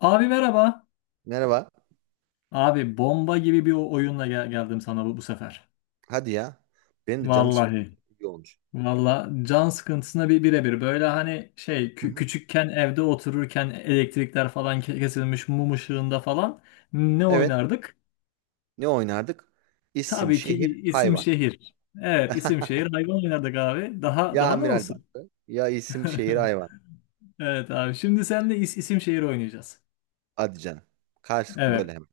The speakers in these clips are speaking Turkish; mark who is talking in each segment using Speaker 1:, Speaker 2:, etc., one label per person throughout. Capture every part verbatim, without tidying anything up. Speaker 1: Abi merhaba.
Speaker 2: Merhaba.
Speaker 1: Abi bomba gibi bir o- oyunla gel- geldim sana bu, bu sefer.
Speaker 2: Hadi ya. Benim de canım sıkıldı.
Speaker 1: Vallahi.
Speaker 2: İyi olmuş.
Speaker 1: Vallahi can sıkıntısına bir birebir. Böyle hani şey
Speaker 2: Hı
Speaker 1: kü-
Speaker 2: hı.
Speaker 1: küçükken evde otururken elektrikler falan ke- kesilmiş mum ışığında falan ne
Speaker 2: Evet.
Speaker 1: oynardık?
Speaker 2: Ne oynardık? İsim,
Speaker 1: Tabii ki
Speaker 2: şehir,
Speaker 1: i- isim
Speaker 2: hayvan.
Speaker 1: şehir. Evet isim şehir hayvan oynardık abi. Daha
Speaker 2: Ya
Speaker 1: daha ne
Speaker 2: amiral
Speaker 1: olsun?
Speaker 2: battı. Ya isim, şehir, hayvan.
Speaker 1: Evet abi şimdi seninle is- isim şehir oynayacağız.
Speaker 2: Hadi canım. Karşılıklı böyle
Speaker 1: Evet.
Speaker 2: hemen.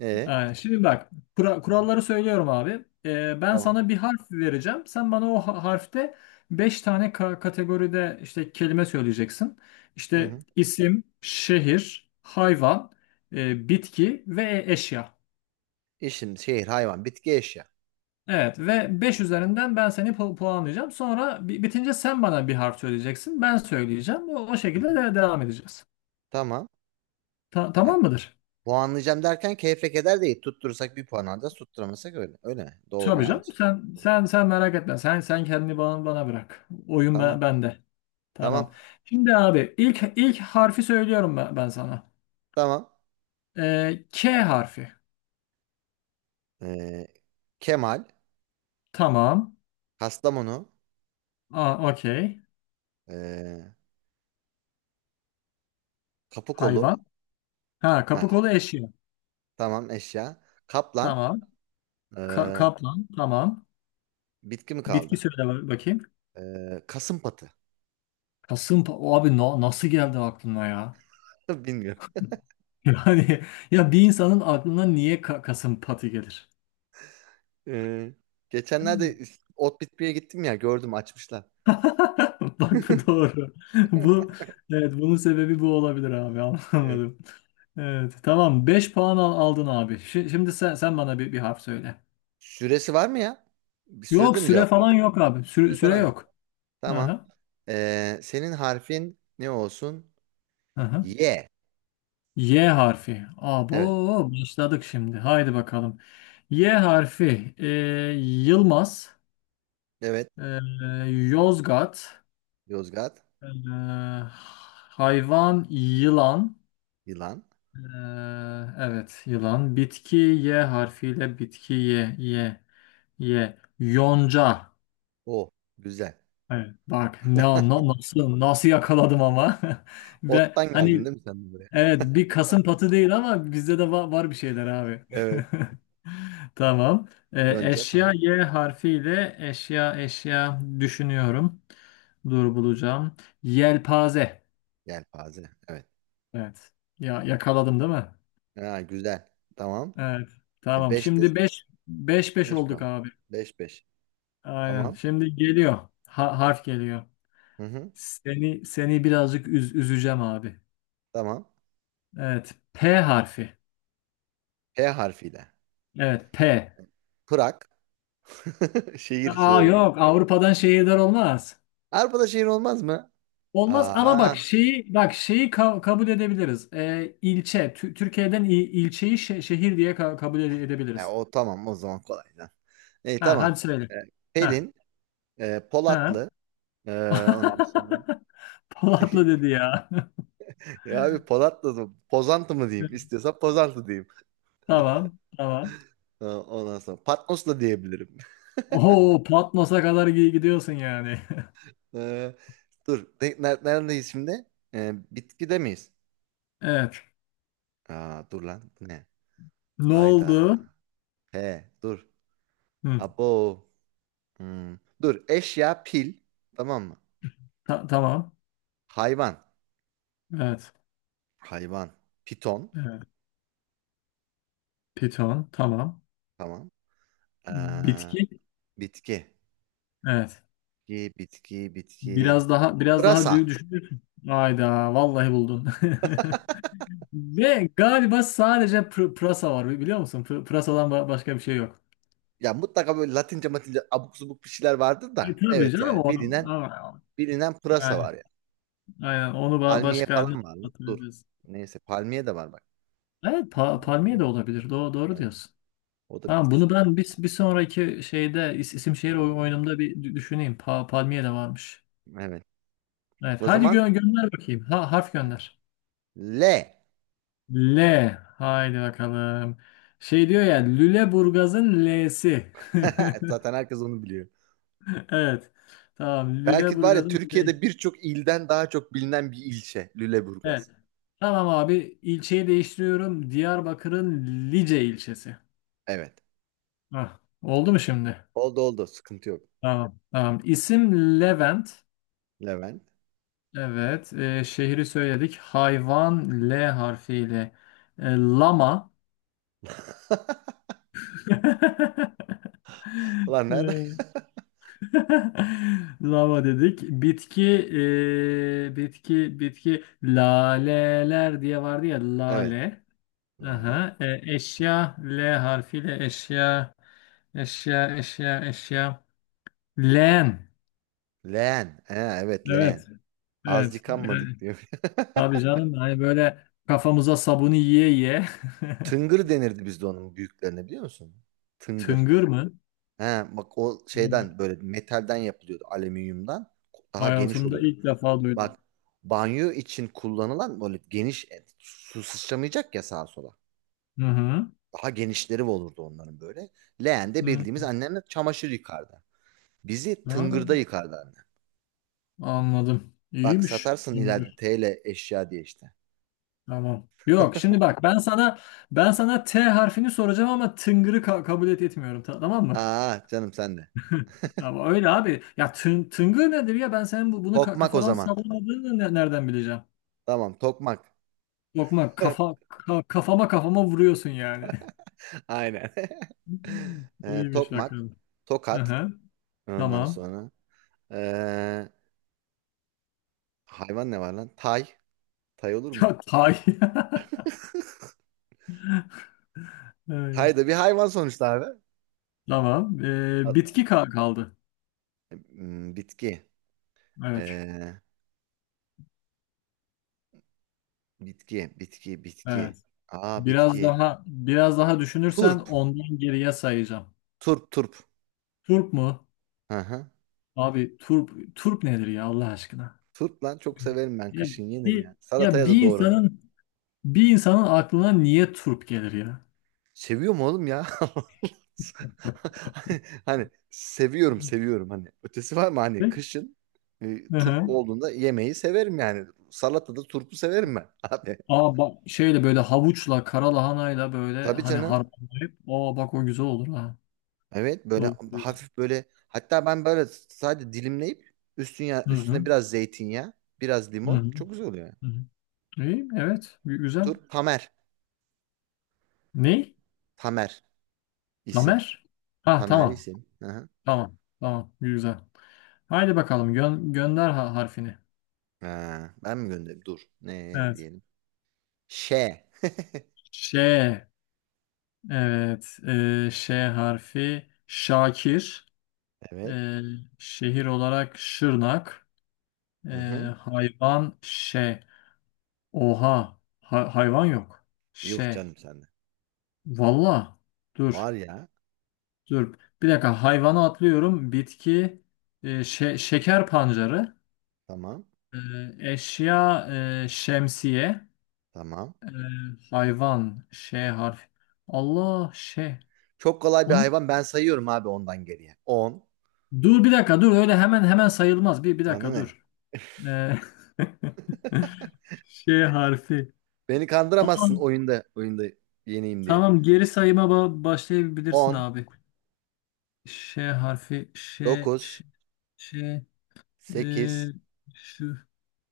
Speaker 2: E,
Speaker 1: Aynen. Şimdi bak kura-
Speaker 2: Hı hı.
Speaker 1: kuralları söylüyorum abi. Ee, ben
Speaker 2: Tamam.
Speaker 1: sana bir harf vereceğim. Sen bana o ha- harfte beş tane ka- kategoride işte kelime söyleyeceksin.
Speaker 2: Hı
Speaker 1: İşte
Speaker 2: hı.
Speaker 1: isim, şehir, hayvan, e, bitki ve e- eşya.
Speaker 2: İsim, şehir, hayvan, bitki, eşya.
Speaker 1: Evet ve beş
Speaker 2: İsim, şehir.
Speaker 1: üzerinden ben seni pu- puanlayacağım. Sonra bi- bitince sen bana bir harf söyleyeceksin. Ben söyleyeceğim. O, o
Speaker 2: Hı hı.
Speaker 1: şekilde de devam edeceğiz.
Speaker 2: Tamam.
Speaker 1: Ta-
Speaker 2: Ha,
Speaker 1: tamam mıdır?
Speaker 2: puanlayacağım derken keyfe keder değil. Tutturursak bir puan alacağız. Tutturamasak öyle. Öyle mi? Doğru,
Speaker 1: Tabii canım.
Speaker 2: yanlış.
Speaker 1: Sen
Speaker 2: Hı.
Speaker 1: sen sen merak etme. Sen sen kendini bana bana bırak. Oyun
Speaker 2: Tamam.
Speaker 1: ben, bende. Tamam.
Speaker 2: Tamam.
Speaker 1: Şimdi abi ilk ilk harfi söylüyorum ben, ben sana.
Speaker 2: Tamam.
Speaker 1: Ee, K harfi.
Speaker 2: Ee, Kemal,
Speaker 1: Tamam.
Speaker 2: Kastamonu,
Speaker 1: Aa, okey.
Speaker 2: ee, kapı kolu.
Speaker 1: Hayvan. Ha,
Speaker 2: Ha,
Speaker 1: kapı kolu eşya.
Speaker 2: tamam eşya. Kaplan.
Speaker 1: Tamam. Ka-
Speaker 2: Ee,
Speaker 1: kaplan. Tamam.
Speaker 2: Bitki mi
Speaker 1: Bitki
Speaker 2: kaldı?
Speaker 1: söyle bak- bakayım.
Speaker 2: Ee, kasım patı.
Speaker 1: Kasım o abi na- nasıl geldi aklına ya?
Speaker 2: Bilmiyorum.
Speaker 1: Yani ya bir insanın aklına niye ka- kasım patı gelir?
Speaker 2: Ee, Geçenlerde ot bitmeye gittim ya gördüm açmışlar.
Speaker 1: Bak bu doğru. Bu evet bunun sebebi bu olabilir abi
Speaker 2: Ee,
Speaker 1: anlamadım. Evet tamam beş puan al- aldın abi. Şi- Şimdi sen sen bana bir, bir harf söyle.
Speaker 2: Süresi var mı ya? Bir sürede
Speaker 1: Yok
Speaker 2: mi
Speaker 1: süre
Speaker 2: cevap
Speaker 1: falan
Speaker 2: vermem?
Speaker 1: yok abi. Süre,
Speaker 2: Süre
Speaker 1: süre
Speaker 2: falan yok.
Speaker 1: yok.
Speaker 2: Tamam.
Speaker 1: Aha,
Speaker 2: Ee, senin harfin ne olsun?
Speaker 1: aha.
Speaker 2: Y.
Speaker 1: Y harfi.
Speaker 2: Evet.
Speaker 1: Abo başladık şimdi. Haydi bakalım. Y harfi. e, Yılmaz.
Speaker 2: Evet.
Speaker 1: e, Yozgat.
Speaker 2: Yozgat.
Speaker 1: e, hayvan yılan.
Speaker 2: Yılan.
Speaker 1: Ee, evet yılan. Bitki Y harfiyle bitki Y Y Y. Yonca.
Speaker 2: O. Güzel.
Speaker 1: Evet, bak ne na- nasıl nasıl yakaladım ama. Ve
Speaker 2: Ottan geldin
Speaker 1: hani
Speaker 2: değil mi sen de buraya?
Speaker 1: evet bir kasım patı değil ama bizde de va- var bir şeyler abi.
Speaker 2: Evet.
Speaker 1: Tamam. Ee,
Speaker 2: Yonca
Speaker 1: eşya
Speaker 2: tamam.
Speaker 1: Y harfiyle eşya eşya düşünüyorum. Dur bulacağım. Yelpaze.
Speaker 2: Yelpaze. Evet.
Speaker 1: Evet. Ya yakaladım değil mi?
Speaker 2: Ha, güzel. Tamam.
Speaker 1: Evet.
Speaker 2: E
Speaker 1: Tamam.
Speaker 2: beşte
Speaker 1: Şimdi beş beş beş
Speaker 2: beş
Speaker 1: olduk
Speaker 2: puan.
Speaker 1: abi.
Speaker 2: beş beş.
Speaker 1: Aynen.
Speaker 2: Tamam.
Speaker 1: Şimdi geliyor. Ha- harf geliyor.
Speaker 2: Hı hı.
Speaker 1: Seni seni birazcık üz- üzeceğim abi.
Speaker 2: Tamam.
Speaker 1: Evet. P harfi.
Speaker 2: P harfiyle.
Speaker 1: Evet P.
Speaker 2: Prag. Şehir
Speaker 1: Aa
Speaker 2: söyledim.
Speaker 1: yok, Avrupa'dan şehirler olmaz.
Speaker 2: Avrupa'da şehir olmaz mı?
Speaker 1: Olmaz ama
Speaker 2: Aa.
Speaker 1: bak şeyi bak şeyi ka- kabul edebiliriz. Ee, ilçe Tü- Türkiye'den il- ilçeyi şe- şehir diye ka- kabul ede-
Speaker 2: E,
Speaker 1: edebiliriz.
Speaker 2: o tamam o zaman kolay lan. E,
Speaker 1: Ha
Speaker 2: tamam.
Speaker 1: hadi söyle.
Speaker 2: E,
Speaker 1: Ha
Speaker 2: Pelin, e,
Speaker 1: ha.
Speaker 2: Polatlı. E, Ondan sonra
Speaker 1: Polatlı dedi ya.
Speaker 2: ya abi Polatlı mı? Pozantı mı diyeyim? İstiyorsan Pozantı diyeyim.
Speaker 1: Tamam, tamam.
Speaker 2: E, ondan sonra Patmos da diyebilirim.
Speaker 1: Oo, Patmos'a kadar gi- gidiyorsun yani.
Speaker 2: E, Dur. Ne, ne- neredeyiz şimdi? E, bitkide miyiz?
Speaker 1: Evet.
Speaker 2: Aa, dur lan. Bu ne?
Speaker 1: Ne
Speaker 2: Hayda.
Speaker 1: oldu?
Speaker 2: He dur.
Speaker 1: Hı,
Speaker 2: Abo. Hmm. Dur eşya pil. Tamam mı?
Speaker 1: ta- tamam.
Speaker 2: Hayvan.
Speaker 1: Evet.
Speaker 2: Hayvan. Piton.
Speaker 1: Evet. Piton. Tamam.
Speaker 2: Tamam. Ee,
Speaker 1: Bitki.
Speaker 2: Bitki.
Speaker 1: Evet.
Speaker 2: Bitki, bitki, bitki.
Speaker 1: Biraz daha biraz daha dü-
Speaker 2: Pırasa.
Speaker 1: düşünürsün. Hayda. Vallahi buldun. Ve galiba sadece pr- pırasa var. Biliyor musun? Pr- pırasadan ba- başka bir şey yok.
Speaker 2: Ya mutlaka böyle Latince matince abuk subuk bir şeyler vardır
Speaker 1: E,
Speaker 2: da.
Speaker 1: tabii
Speaker 2: Evet
Speaker 1: canım
Speaker 2: yani
Speaker 1: onu
Speaker 2: bilinen
Speaker 1: ama
Speaker 2: bilinen pırasa
Speaker 1: yani
Speaker 2: var ya.
Speaker 1: aynen onu ba-
Speaker 2: Palmiye
Speaker 1: başka ne
Speaker 2: falan var lan. Dur.
Speaker 1: hatırlayacağız?
Speaker 2: Neyse palmiye de var bak.
Speaker 1: Evet pa-
Speaker 2: Bir şey
Speaker 1: palmiye de
Speaker 2: geliyor.
Speaker 1: olabilir. Do- doğru
Speaker 2: Evet.
Speaker 1: diyorsun.
Speaker 2: O da
Speaker 1: Tamam,
Speaker 2: bitki
Speaker 1: bunu
Speaker 2: sonuçta.
Speaker 1: ben bir, bir sonraki şeyde is- isim şehir oy-
Speaker 2: Ha,
Speaker 1: oyunumda bir dü- düşüneyim. Pa palmiye de varmış.
Speaker 2: evet.
Speaker 1: Evet,
Speaker 2: O
Speaker 1: hadi
Speaker 2: zaman
Speaker 1: gö- gönder bakayım. Ha, harf gönder.
Speaker 2: L.
Speaker 1: L. Haydi bakalım. Şey diyor ya, Lüleburgaz'ın L'si.
Speaker 2: Zaten herkes onu biliyor.
Speaker 1: Evet. Tamam.
Speaker 2: Belki var ya
Speaker 1: Lüleburgaz'ın L'si.
Speaker 2: Türkiye'de birçok ilden daha çok bilinen bir ilçe
Speaker 1: Evet.
Speaker 2: Lüleburgaz.
Speaker 1: Tamam abi. İlçeyi değiştiriyorum. Diyarbakır'ın Lice ilçesi.
Speaker 2: Evet.
Speaker 1: Hah. Oldu mu şimdi?
Speaker 2: Oldu oldu. Sıkıntı yok.
Speaker 1: Tamam. Tamam. İsim Levent.
Speaker 2: Levent.
Speaker 1: Evet. Ee, şehri söyledik. Hayvan L harfiyle. Ee, lama.
Speaker 2: Ulan nerede?
Speaker 1: E, Lava dedik. Bitki, e, bitki, bitki. Laleler diye vardı ya,
Speaker 2: Evet.
Speaker 1: lale.
Speaker 2: Lale.
Speaker 1: Aha. E, eşya L harfiyle eşya, eşya, eşya, eşya. Leğen.
Speaker 2: Leğen. He, evet
Speaker 1: Evet,
Speaker 2: leğen. Az
Speaker 1: evet. Yani,
Speaker 2: yıkanmadık diyor.
Speaker 1: tabii canım. Hani böyle kafamıza sabunu yiye yiye.
Speaker 2: Tıngır denirdi bizde onun büyüklerine biliyor musun? Tıngır.
Speaker 1: Tıngır mı?
Speaker 2: He, bak o
Speaker 1: Abi,
Speaker 2: şeyden böyle metalden yapılıyordu. Alüminyumdan. Daha geniş
Speaker 1: hayatımda
Speaker 2: oluyordu.
Speaker 1: ilk defa duydum.
Speaker 2: Bak banyo için kullanılan böyle geniş su sıçramayacak ya sağa sola.
Speaker 1: Hı hı.
Speaker 2: Daha genişleri olurdu onların böyle. Leğende
Speaker 1: Hı.
Speaker 2: bildiğimiz annemle çamaşır yıkardı. Bizi
Speaker 1: Ha,
Speaker 2: tıngırda yıkardı anne.
Speaker 1: anladım.
Speaker 2: Bak
Speaker 1: İyiymiş.
Speaker 2: satarsın ileride T L eşya diye işte.
Speaker 1: Tamam. Yok, şimdi bak, ben sana ben sana T harfini soracağım ama tıngırı ka- kabul et etmiyorum, ta- tamam mı?
Speaker 2: Aa canım sen de.
Speaker 1: Ama öyle abi. Ya tın tıngır nedir ya? Ben senin bu bunu ka-
Speaker 2: Tokmak o
Speaker 1: kafadan
Speaker 2: zaman.
Speaker 1: sallamadığını ne- nereden bileceğim?
Speaker 2: Tamam tokmak.
Speaker 1: Lokma kafa, ka- kafama kafama vuruyorsun yani.
Speaker 2: Aynen. Ee,
Speaker 1: İyiymiş
Speaker 2: tokmak.
Speaker 1: bakalım.
Speaker 2: Tokat.
Speaker 1: Aha,
Speaker 2: Ondan
Speaker 1: tamam.
Speaker 2: sonra. ee, Hayvan ne var lan? Tay. Tay olur
Speaker 1: Ya
Speaker 2: mu?
Speaker 1: tay. Evet.
Speaker 2: Tay da bir hayvan sonuçta abi.
Speaker 1: Tamam. Ee,
Speaker 2: A-
Speaker 1: bitki ka- kaldı.
Speaker 2: Hmm, bitki.
Speaker 1: Evet.
Speaker 2: Ee, Bitki. Bitki. Bitki.
Speaker 1: Evet.
Speaker 2: Aa
Speaker 1: Biraz
Speaker 2: bitki.
Speaker 1: daha biraz daha düşünürsen
Speaker 2: Turp.
Speaker 1: ondan geriye sayacağım.
Speaker 2: Turp turp.
Speaker 1: Turp mu?
Speaker 2: Hı hı.
Speaker 1: Abi, turp turp nedir ya, Allah aşkına?
Speaker 2: Turp lan çok severim ben.
Speaker 1: Ya
Speaker 2: Kışın yenir
Speaker 1: bir
Speaker 2: yani.
Speaker 1: ya
Speaker 2: Salataya da
Speaker 1: bir
Speaker 2: doğranır.
Speaker 1: insanın bir insanın aklına niye turp gelir ya?
Speaker 2: Seviyorum oğlum ya. Hani seviyorum seviyorum hani. Ötesi var mı hani
Speaker 1: Peki.
Speaker 2: kışın e,
Speaker 1: Hı
Speaker 2: turp
Speaker 1: hı.
Speaker 2: olduğunda yemeği severim yani. Salatada turpu severim ben abi.
Speaker 1: Aa bak, şeyle böyle, havuçla kara lahanayla böyle
Speaker 2: Tabii
Speaker 1: hani
Speaker 2: canım.
Speaker 1: harmanlayıp, o bak o güzel olur ha.
Speaker 2: Evet böyle
Speaker 1: Doğru diyorsun.
Speaker 2: hafif böyle hatta ben böyle sadece dilimleyip üstüne
Speaker 1: Hı hı.
Speaker 2: üstüne biraz zeytinyağı, biraz
Speaker 1: Hı
Speaker 2: limon
Speaker 1: hı.
Speaker 2: çok güzel oluyor, yani.
Speaker 1: Hı hı. İyi, evet, gü- güzel.
Speaker 2: Turp Tamer.
Speaker 1: Ne?
Speaker 2: Tamer isim.
Speaker 1: Lamer? Ha
Speaker 2: Tamer
Speaker 1: tamam.
Speaker 2: isim. Hı hı.
Speaker 1: Tamam. Tamam. Güzel. Haydi bakalım, gö gönder ha harfini.
Speaker 2: Ha, ben mi göndereyim? Dur. Ne
Speaker 1: Evet.
Speaker 2: diyelim? Ş.
Speaker 1: Ş. Evet. E, Ş harfi Şakir.
Speaker 2: Evet.
Speaker 1: E, şehir olarak Şırnak. E,
Speaker 2: Hı hı.
Speaker 1: hayvan Ş. Oha. Ha- hayvan yok.
Speaker 2: Yuh
Speaker 1: Ş.
Speaker 2: canım sende.
Speaker 1: Valla. Dur.
Speaker 2: Var ya.
Speaker 1: Dur. Bir dakika. Hayvanı atlıyorum. Bitki, e, şe- şeker pancarı.
Speaker 2: Tamam.
Speaker 1: E, eşya, e, şemsiye.
Speaker 2: Tamam.
Speaker 1: E, hayvan Ş harfi. Allah Ş.
Speaker 2: Çok kolay bir
Speaker 1: O ne?
Speaker 2: hayvan. Ben sayıyorum abi ondan geriye. On.
Speaker 1: Dur bir dakika, dur öyle hemen hemen sayılmaz. Bir, bir
Speaker 2: Bana
Speaker 1: dakika
Speaker 2: ne?
Speaker 1: dur. Ee, Ş harfi.
Speaker 2: Beni
Speaker 1: Aa,
Speaker 2: kandıramazsın oyunda. Oyunda yeneyim diye.
Speaker 1: tamam, geri sayıma ba- başlayabilirsin
Speaker 2: On.
Speaker 1: abi. Ş harfi. Ş.
Speaker 2: Dokuz.
Speaker 1: Ş. Ş. E,
Speaker 2: Sekiz.
Speaker 1: şu.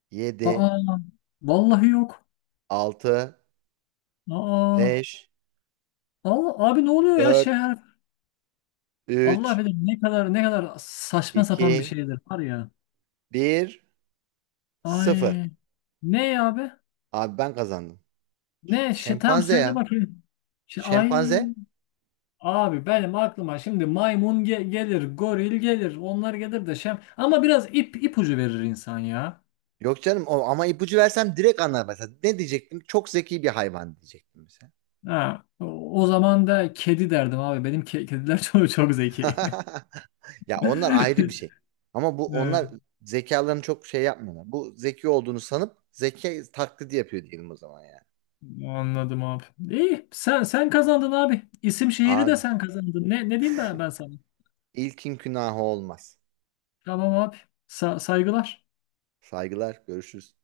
Speaker 2: Yedi.
Speaker 1: Aa. Vallahi yok.
Speaker 2: Altı.
Speaker 1: Aa.
Speaker 2: Beş.
Speaker 1: Allah, abi ne oluyor ya, Ş
Speaker 2: Dört.
Speaker 1: harfi? Allah
Speaker 2: Üç.
Speaker 1: bilir ne kadar ne kadar saçma
Speaker 2: iki,
Speaker 1: sapan bir şeydir var ya.
Speaker 2: Bir. Sıfır.
Speaker 1: Ay. Ne abi?
Speaker 2: Abi ben kazandım. Ş-
Speaker 1: Ne? Şey, tamam,
Speaker 2: Şempanze
Speaker 1: söyle
Speaker 2: ya.
Speaker 1: bakayım. Şey, ay.
Speaker 2: Şempanze.
Speaker 1: Abi benim aklıma şimdi maymun ge- gelir, goril gelir, onlar gelir de şem. Ama biraz ip ipucu verir insan ya.
Speaker 2: Yok canım o, ama ipucu versem direkt anlar mesela. Ne diyecektim? Çok zeki bir hayvan diyecektim mesela.
Speaker 1: Ha, o, o zaman da kedi derdim abi. Benim ke- kediler çok çok zeki.
Speaker 2: Ya onlar ayrı bir şey. Ama bu
Speaker 1: Evet,
Speaker 2: onlar zekalarını çok şey yapmıyorlar. Bu zeki olduğunu sanıp zeki taklidi yapıyor diyelim o zaman yani.
Speaker 1: anladım abi. İyi, sen sen kazandın abi. İsim şehri de
Speaker 2: Abi
Speaker 1: sen kazandın. Ne ne diyeyim ben ben sana?
Speaker 2: ilkin günahı olmaz.
Speaker 1: Tamam abi. Sa- saygılar.
Speaker 2: Saygılar, görüşürüz.